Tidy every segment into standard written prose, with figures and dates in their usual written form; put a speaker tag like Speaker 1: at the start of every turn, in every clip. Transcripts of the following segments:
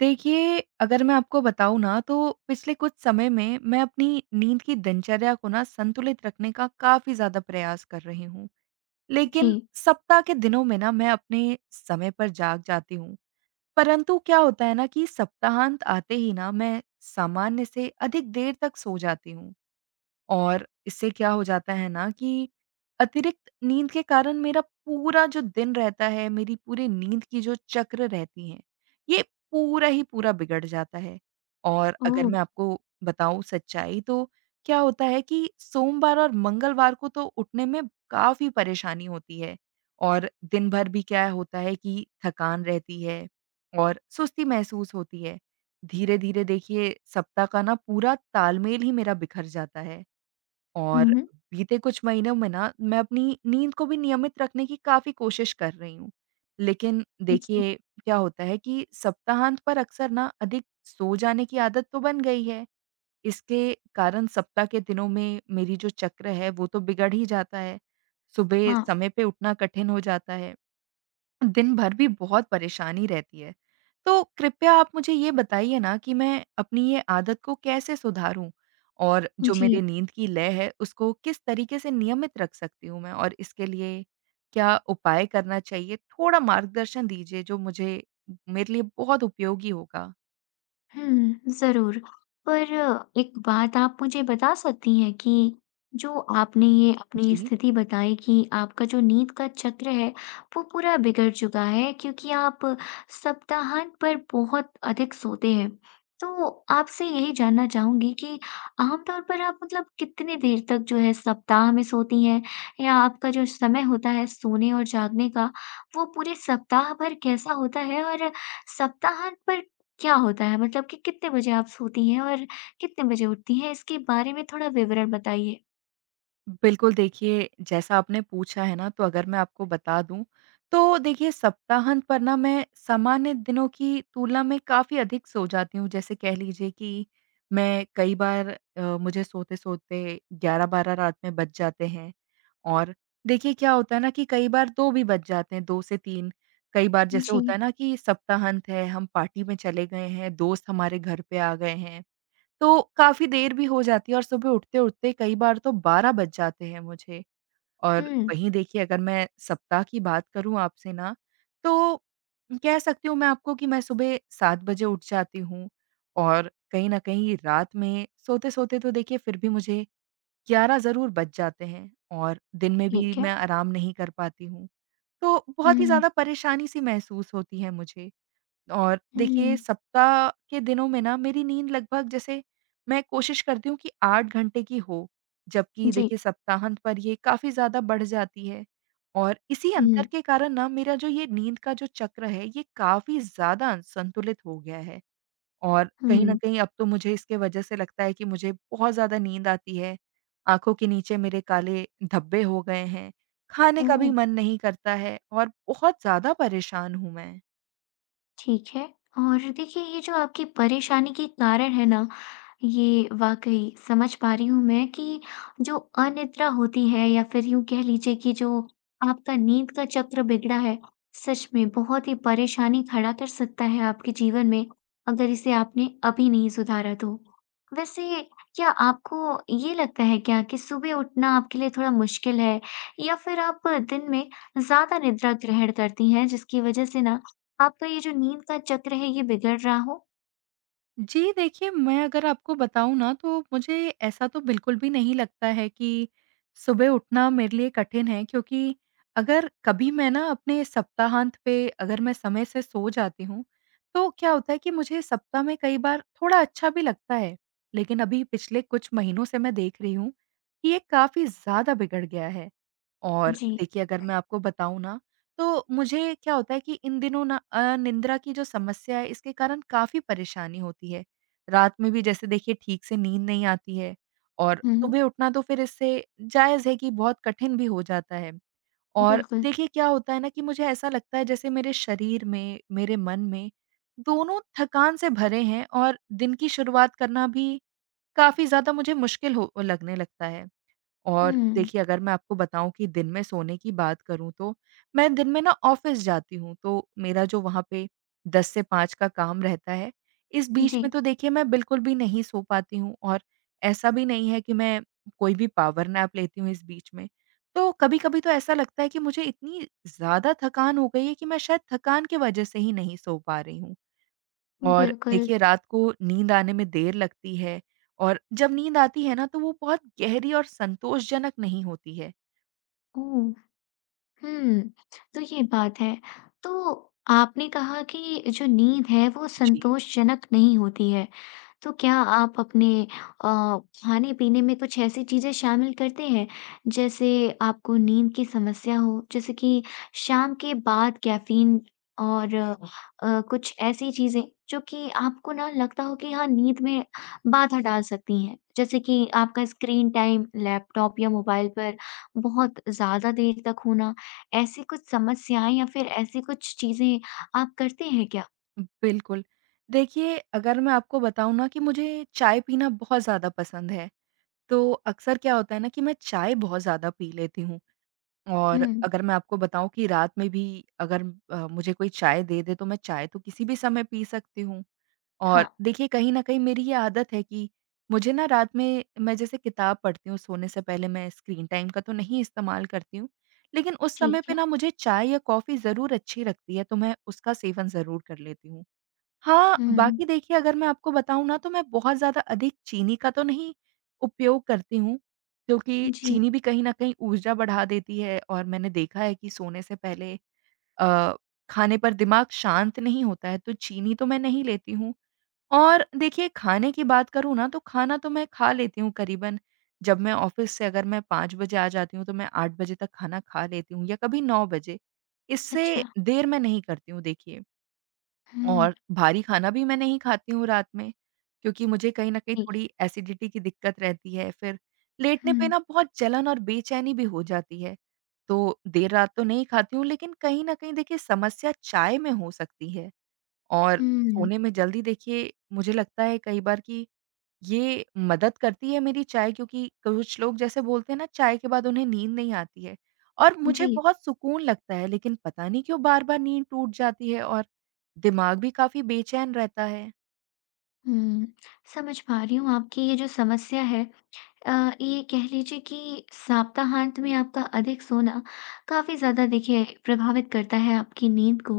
Speaker 1: देखिए, अगर मैं आपको बताऊँ ना तो पिछले कुछ समय में मैं अपनी नींद की दिनचर्या को ना संतुलित रखने का काफ़ी ज़्यादा प्रयास कर रही हूँ। लेकिन
Speaker 2: जी।
Speaker 1: सप्ताह के दिनों में ना मैं अपने समय पर जाग जाती हूँ। परंतु क्या होता है ना कि सप्ताहांत आते ही ना मैं सामान्य से अधिक देर तक सो जाती हूँ। और इससे क्या हो जाता है ना कि अतिरिक्त नींद के कारण मेरा पूरा जो दिन रहता है, मेरी पूरी नींद की जो चक्र रहती हैं, ये पूरा ही पूरा बिगड़ जाता है। और अगर
Speaker 2: ओह!
Speaker 1: मैं आपको बताऊँ सच्चाई तो क्या होता है कि सोमवार और मंगलवार को तो उठने में काफ़ी परेशानी होती है और दिन भर भी क्या होता है कि थकान रहती है और सुस्ती महसूस होती है। धीरे-धीरे देखिए सप्ताह का ना पूरा तालमेल ही मेरा बिखर जाता है।
Speaker 2: हुँ,
Speaker 1: और
Speaker 2: हुँ।
Speaker 1: बीते कुछ महीनों में ना मैं अपनी नींद को भी नियमित रखने की काफ़ी कोशिश कर रही हूँ। लेकिन
Speaker 2: जी,
Speaker 1: देखिए क्या होता है कि सप्ताहांत पर अक्सर ना अधिक सो जाने की आदत तो बन गई है। इसके कारण सप्ताह के दिनों में मेरी जो चक्र है वो तो बिगड़ ही जाता है। सुबह
Speaker 2: हाँ,
Speaker 1: समय पे उठना कठिन हो जाता है। दिन भर भी बहुत परेशानी रहती है। तो कृपया आप मुझे ये बताइए ना कि मैं अपनी ये आदत को कैसे सुधारूँ? और जो
Speaker 2: जी।
Speaker 1: मेरे नींद की लय है, उसको किस तरीके से नियमित रख सकती हूँ मैं? और इसके लिए क्या उपाय करना चाहिए? थोड़ा मार्गदर्शन दीजिए जो मुझे मेरे लिए बहुत उपयोगी होगा।
Speaker 2: हुँ, ज़रूर। पर एक बात आप मुझे बता सकती हैं कि जो आपने ये अपनी
Speaker 1: जी।
Speaker 2: स्थिति बताई कि आपका जो नींद का चक्र है, वो पूरा बिगड़ चुका है क्योंकि आप सप्ताहांत पर बहुत अधिक सोते हैं। तो आपसे यही जानना चाहूँगी कि आम तौर पर आप मतलब कितनी देर तक जो है सप्ताह में सोती हैं? या आपका जो समय होता है सोने और जागने का, वो पूरे सप्ताह भर कैसा होता है? और सप्ताहांत पर क्या होता है? मतलब कि कितने बजे आप सोती हैं और कितने बजे उठती हैं? इसके बारे में थोड़ा विवरण बताइए।
Speaker 1: बिल्कुल, देखिए जैसा आपने पूछा है ना, तो अगर मैं आपको बता दूँ, तो देखिए सप्ताहांत पर ना मैं सामान्य दिनों की तुलना में काफ़ी अधिक सो जाती हूँ। जैसे कह लीजिए कि मैं कई बार मुझे सोते-सोते 11-12 रात में बज जाते हैं और देखिए क्या होता है ना कि कई बार 2 भी बज जाते हैं, 2 से 3। कई बार जैसे होता
Speaker 2: जी।
Speaker 1: है ना कि सप्ताहांत है, हम पार्टी में चले गए हैं, दोस्त हमारे घर पे आ गए हैं तो काफ़ी देर भी हो जाती है और सुबह उठते-उठते कई बार तो 12 बज जाते हैं मुझे। और
Speaker 2: हुँ,
Speaker 1: वहीं देखिए अगर मैं सप्ताह की बात करूँ आपसे ना, तो कह सकती हूँ मैं आपको कि मैं सुबह 7 बजे उठ जाती हूँ और कहीं न कहीं रात में सोते-सोते तो देखिए फिर भी मुझे 11 ज़रूर बज जाते हैं और दिन में भी
Speaker 2: ठीक है।
Speaker 1: मैं आराम नहीं कर पाती हूँ। तो बहुत ही
Speaker 2: हुँ,
Speaker 1: ज़्यादा परेशानी-सी महसूस होती है मुझे। और देखिए
Speaker 2: हुँ।
Speaker 1: सप्ताह के दिनों में ना मेरी नींद लगभग जैसे मैं कोशिश करती हूँ कि 8 घंटे की हो, जबकि
Speaker 2: जी।
Speaker 1: देखिए सप्ताहांत पर ये काफ़ी ज़्यादा बढ़ जाती है। और इसी
Speaker 2: हुँ,
Speaker 1: अंतर के कारण ना मेरा जो ये नींद का जो चक्र है ये काफ़ी ज़्यादा संतुलित हो गया है। और कहीं न
Speaker 2: हुँ।
Speaker 1: कहीं अब तो मुझे इसके वजह से लगता है कि मुझे बहुत ज़्यादा नींद आती है, आँखों के नीचे मेरे काले धब्बे हो गए हैं, खाने का
Speaker 2: ओह!
Speaker 1: भी मन नहीं करता है और बहुत ज़्यादा परेशान हूँ मैं।
Speaker 2: ठीक है। और देखिए ये जो आपकी परेशानी के कारण है ना, ये वाकई समझ पा रही हूँ मैं कि जो अनिद्रा होती है या फिर यूं कह लीजिए कि जो आपका नींद का चक्र बिगड़ा है, सच में बहुत ही परेशानी खड़ा कर सकता है आपके जीवन में अगर इसे आपने अभी नहीं सुधारा तो। वैसे क्या आपको ये लगता है क्या कि सुबह उठना आपके लिए थोड़ा मुश्किल है या फिर आप दिन में ज्यादा निद्रा ग्रहण करती हैं जिसकी वजह से ना आपका ये जो नींद का चक्र है ये बिगड़ रहा हो।
Speaker 1: जी, देखिए मैं अगर आपको बताऊँ ना तो मुझे ऐसा तो बिल्कुल भी नहीं लगता है कि सुबह उठना मेरे लिए कठिन है क्योंकि अगर कभी मैं ना अपने सप्ताहांत पे अगर मैं समय से सो जाती हूँ, तो क्या होता है कि मुझे सप्ताह में कई बार थोड़ा अच्छा भी लगता है। लेकिन अभी पिछले कुछ महीनों से मैं देख रही हूँ कि ये काफ़ी ज़्यादा बिगड़ गया है। और
Speaker 2: जी।
Speaker 1: देखिए अगर मैं आपको बताऊँ ना तो मुझे क्या होता है कि इन दिनों ना निंद्रा की जो समस्या है इसके कारण काफ़ी परेशानी होती है। रात में भी जैसे देखिए ठीक से नींद नहीं आती है और
Speaker 2: हुँ, हुँ।
Speaker 1: सुबह उठना तो फिर इससे जायज़ है कि बहुत कठिन भी हो जाता है। और
Speaker 2: बिल्कुल।
Speaker 1: देखिए क्या होता है ना कि मुझे ऐसा लगता है जैसे मेरे शरीर में, मेरे मन में दोनों थकान से भरे हैं और दिन की शुरुआत करना भी काफ़ी ज़्यादा मुझे मुश्किल हो लगने लगता है। और
Speaker 2: हुँ।
Speaker 1: देखिए अगर मैं आपको बताऊँ कि दिन में सोने की बात करूँ तो, मैं दिन में ना ऑफ़िस जाती हूँ तो मेरा जो वहाँ पे 10 से 5 का काम रहता है, इस बीच में
Speaker 2: जी,
Speaker 1: तो देखिए मैं बिल्कुल भी नहीं सो पाती हूँ और ऐसा भी नहीं है कि मैं कोई भी पावर नैप लेती हूँ इस बीच में। तो कभी-कभी तो ऐसा लगता है कि मुझे इतनी ज़्यादा थकान हो गई है कि मैं शायद थकान की वज़ह से ही नहीं सो पा रही हूँ। और
Speaker 2: बिल्कुल।
Speaker 1: देखिए रात को नींद आने में देर लगती है और जब नींद आती है ना तो वो बहुत गहरी और संतोषजनक नहीं होती है।
Speaker 2: ओह! हुँ, तो ये बात है। तो आपने कहा कि जो नींद है वो
Speaker 1: जी।
Speaker 2: संतोषजनक नहीं होती है। तो क्या आप अपने अ, खाने-पीने में कुछ ऐसी चीज़ें शामिल करते हैं जैसे आपको नींद की समस्या हो? जैसे कि शाम के बाद कैफ़ीन और कुछ ऐसी चीज़ें जो कि आपको ना लगता हो कि हाँ, नींद में बाधा डाल सकती हैं। जैसे कि आपका स्क्रीन टाइम लैपटॉप या मोबाइल पर बहुत ज़्यादा देर तक होना ऐसी कुछ समस्याएँ या फिर ऐसी कुछ चीज़ें आप करते हैं क्या?
Speaker 1: बिल्कुल। देखिए अगर मैं आपको बताऊँ ना कि मुझे चाय पीना बहुत ज़्यादा पसंद है, तो अक्सर क्या होता है ना कि मैं चाय बहुत ज़्यादा पी लेती हूँ
Speaker 2: हुँ,
Speaker 1: और अगर मैं आपको बताऊँ कि रात में भी अगर मुझे कोई चाय दे दे तो मैं चाय तो किसी भी समय पी सकती हूँ।
Speaker 2: हाँ,
Speaker 1: और देखिए कहीं न कहीं मेरी ये आदत है कि मुझे ना रात में मैं जैसे किताब पढ़ती हूँ सोने से पहले मैं स्क्रीन टाइम का तो नहीं इस्तेमाल करती हूँ, लेकिन उस समय
Speaker 2: ठीक
Speaker 1: पे
Speaker 2: है।
Speaker 1: ना मुझे चाय या कॉफ़ी ज़रूर अच्छी लगती है, तो मैं उसका सेवन ज़रूर कर लेती हूँ। हाँ,
Speaker 2: हुँ,
Speaker 1: बाकी देखिए अगर मैं आपको बताऊँ ना तो मैं बहुत ज़्यादा अधिक चीनी का तो नहीं उपयोग करती हूँ, क्योंकि
Speaker 2: जी,
Speaker 1: चीनी भी कहीं न कहीं ऊर्जा बढ़ा देती है और मैंने देखा है कि सोने से पहले अ, खाने पर दिमाग शांत नहीं होता है, तो चीनी तो मैं नहीं लेती हूँ। और देखिए खाने की बात करूँ ना तो खाना तो मैं खा लेती हूँ करीबन जब मैं ऑफिस से अगर मैं 5 बजे आ जाती हूँ तो मैं 8 बजे तक खाना खा लेती हूँ या कभी 9 बजे। इससे
Speaker 2: अच्छा।
Speaker 1: देर मैं नहीं करती हूँ देखिए
Speaker 2: हुँ,
Speaker 1: और भारी खाना भी मैं नहीं खाती हूँ रात में क्योंकि मुझे कहीं न कहीं
Speaker 2: ठीक,
Speaker 1: थोड़ी एसिडिटी की दिक्कत रहती है। फिर लेटने पे
Speaker 2: हुँ,
Speaker 1: ना बहुत जलन और बेचैनी भी हो जाती है। तो देर रात तो नहीं खाती हूँ लेकिन कहीं न कहीं देखिए समस्या चाय में हो सकती है। और
Speaker 2: हुँ,
Speaker 1: सोने में जल्दी देखिए मुझे लगता है कई बार कि ये मदद करती है मेरी चाय क्योंकि कुछ लोग जैसे बोलते हैं ना चाय के बाद उन्हें नींद नहीं आती है और मुझे
Speaker 2: जी,
Speaker 1: बहुत सुकून लगता है लेकिन पता नहीं क्यों बार-बार नींद टूट जाती है और दिमाग भी काफ़ी बेचैन रहता है।
Speaker 2: हुँ। समझ पा रही हूँ आपकी ये जो समस्या है, ये कह लीजिए कि सप्ताहांत में आपका अधिक सोना काफ़ी ज़्यादा देखिए प्रभावित करता है आपकी नींद को।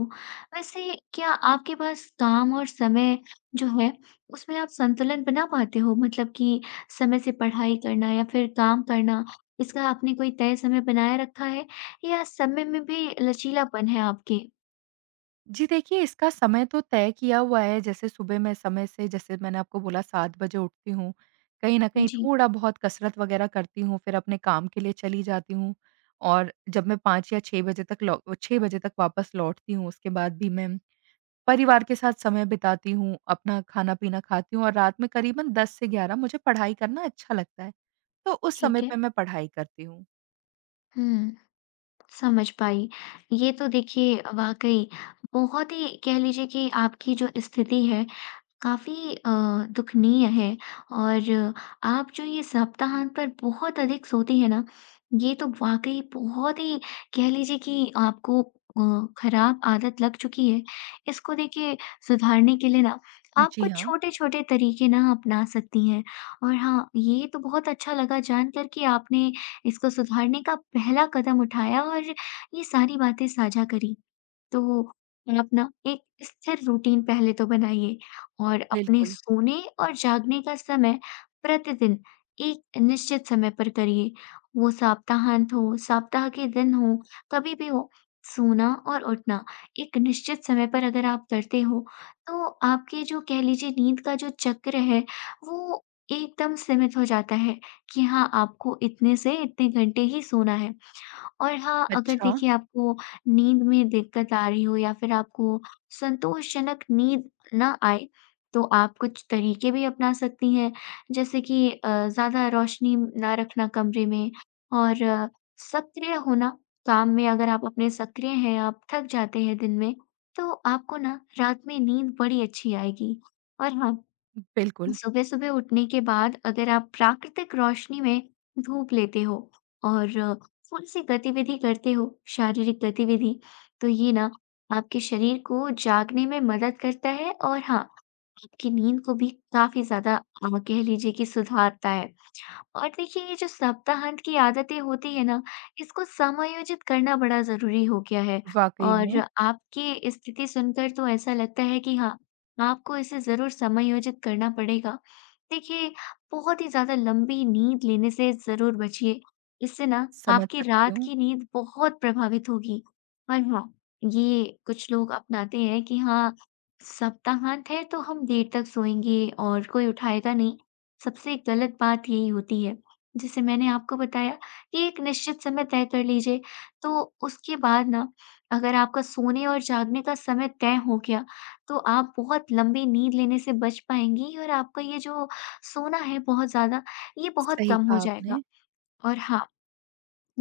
Speaker 2: वैसे क्या आपके पास काम और समय जो है, उसमें आप संतुलन बना पाते हो? मतलब कि समय से पढ़ाई करना या फिर काम करना, इसका आपने कोई तय समय बनाए रखा है या समय में भी लचीलापन है आपके?
Speaker 1: जी देखिए, इसका समय तो तय किया हुआ है, जैसे सुबह मैं समय से जैसे मैंने आपको बोला 7 बजे उठती हूँ, कहीं न कहीं
Speaker 2: जी,
Speaker 1: थोड़ा-बहुत कसरत वग़ैरह करती हूँ, फिर अपने काम के लिए चली जाती हूँ और जब मैं 5 या 6 बजे तक लौ 6 बजे तक वापस लौटती हूँ, उसके बाद भी मैं परिवार के साथ समय बिताती हूँ, अपना खाना-पीना खाती हूँ और रात में करीबन 10 से 11 मुझे पढ़ाई करना अच्छा लगता है, तो उस समय
Speaker 2: ठीक है।
Speaker 1: पे मैं पढ़ाई करती हूँ।
Speaker 2: हुँ, समझ पाई। ये तो देखिए वाक़ई बहुत ही कह लीजिए कि आपकी जो स्थिति है काफ़ी दुखनीय है। और आप जो ये सप्ताहांत पर बहुत अधिक सोती हैं ना, ये तो वाक़ई बहुत ही कह लीजिए कि आपको खराब आदत लग चुकी है। इसको देखिए सुधारने के लिए ना आप
Speaker 1: जी
Speaker 2: कुछ
Speaker 1: हाँ,
Speaker 2: छोटे-छोटे तरीके ना अपना सकती हैं। और हाँ, ये तो बहुत अच्छा लगा जानकर कि आपने इसको सुधारने का पहला कदम उठाया और ये सारी बातें साझा करी। तो आप ना एक स्थिर रूटीन पहले तो बनाइए और अपने
Speaker 1: बिल्कुल।
Speaker 2: सोने और जागने का समय प्रतिदिन एक निश्चित समय पर करिए। वो सप्ताहांत हो, सप्ताह के दिन हो, कभी भी हो, सोना और उठना एक निश्चित समय पर अगर आप करते हो, तो आपके जो कह लीजिए नींद का जो चक्र है, वो एकदम सीमित हो जाता है कि हाँ, आपको इतने से इतने घंटे ही सोना है। और हाँ, अगर
Speaker 1: अच्छा,
Speaker 2: देखिए आपको नींद में दिक्कत आ रही हो या फिर आपको संतोषजनक नींद ना आए, तो आप कुछ तरीके भी अपना सकती हैं। जैसे कि ज़्यादा रोशनी ना रखना कमरे में, और सक्रिय होना, काम में अगर आप अपने सक्रिय हैं, आप थक जाते हैं दिन में, तो आपको ना रात में नींद बड़ी अच्छी आएगी। और हाँ,
Speaker 1: बिल्कुल,
Speaker 2: सुबह सुबह उठने के बाद अगर आप प्राकृतिक रोशनी में धूप लेते हो और थोड़ी सी गतिविधि करते हो, शारीरिक गतिविधि, तो ये ना आपके शरीर को जागने में मदद करता है और हाँ आपकी नींद को भी काफी ज्यादा कह लीजिए कि सुधारता है। और देखिए ये जो सप्ताहांत की आदतें होती है ना, इसको समायोजित करना बड़ा ज़रूरी हो गया है।
Speaker 1: वाक़ई
Speaker 2: और
Speaker 1: में,
Speaker 2: आपकी स्थिति सुनकर तो ऐसा लगता है कि हाँ, आपको इसे ज़रूर समायोजित करना पड़ेगा। देखिए, बहुत ही ज़्यादा लंबी नींद लेने से ज़रूर बचिए। इससे ना
Speaker 1: समझ
Speaker 2: आपकी
Speaker 1: सकती
Speaker 2: रात
Speaker 1: हूँ।
Speaker 2: की नींद बहुत प्रभावित होगी। और हाँ, ये कुछ लोग अपनाते हैं कि हाँ, सप्ताहांत है तो हम देर तक सोएँगे और कोई उठाएगा नहीं। सबसे गलत बात यही होती है। जैसे मैंने आपको बताया कि एक निश्चित समय तय कर लीजिए, तो उसके बाद ना अगर आपका सोने और जागने का समय तय हो गया, तो आप बहुत लंबी नींद लेने से बच पाएँगी और आपका ये जो सोना है बहुत ज़्यादा, ये बहुत
Speaker 1: सही
Speaker 2: कम हो
Speaker 1: कहा
Speaker 2: जाएगा।
Speaker 1: आपने,
Speaker 2: और हाँ,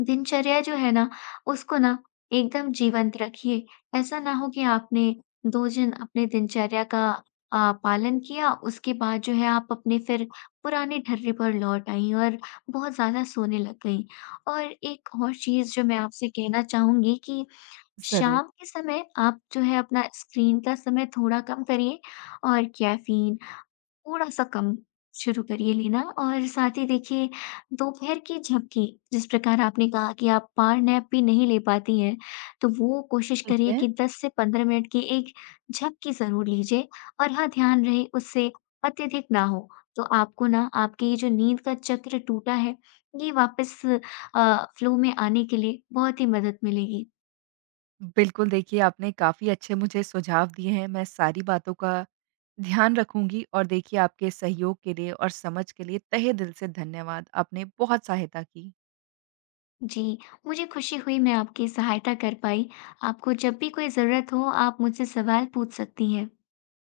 Speaker 2: दिनचर्या जो है ना, उसको ना एकदम जीवंत रखिए। ऐसा ना हो कि आपने 2 दिन अपने दिनचर्या का अ, पालन किया, उसके बाद जो है आप अपने फिर पुराने ढर्रे पर लौट आईं और बहुत ज़्यादा सोने लग गईं। और एक और चीज़ जो मैं आपसे कहना चाहूँगी कि
Speaker 1: ज़रूर,
Speaker 2: शाम के समय आप जो है अपना स्क्रीन का समय थोड़ा कम करिए और कैफ़ीन थोड़ा-सा कम शुरू करिए लेना, और साथ ही देखिए दोपहर की झपकी, जिस प्रकार आपने कहा कि आप पावर नैप भी नहीं ले पाती हैं, तो वो कोशिश
Speaker 1: ठीक
Speaker 2: करिए
Speaker 1: है।
Speaker 2: कि 10 से 15 मिनट की एक झपकी ज़रूर लीजिए और हाँ, ध्यान रहे उससे अत्यधिक ना हो। तो आपको ना आपकी ये जो नींद का चक्र टूटा है, ये वापस फ्लो में आने के लिए बहुत ही मदद मिलेगी।
Speaker 1: बिल्कुल, देखिए आपने काफ़ी अच्छे मुझे सुझाव दिए हैं, मैं सारी बातों का ध्यान रखूँगी और देखिए आपके सहयोग के लिए और समझ के लिए तहे दिल से धन्यवाद, आपने बहुत सहायता की।
Speaker 2: जी, मुझे खुशी हुई मैं आपकी सहायता कर पाई। आपको जब भी कोई ज़रूरत हो, आप मुझसे सवाल पूछ सकती हैं।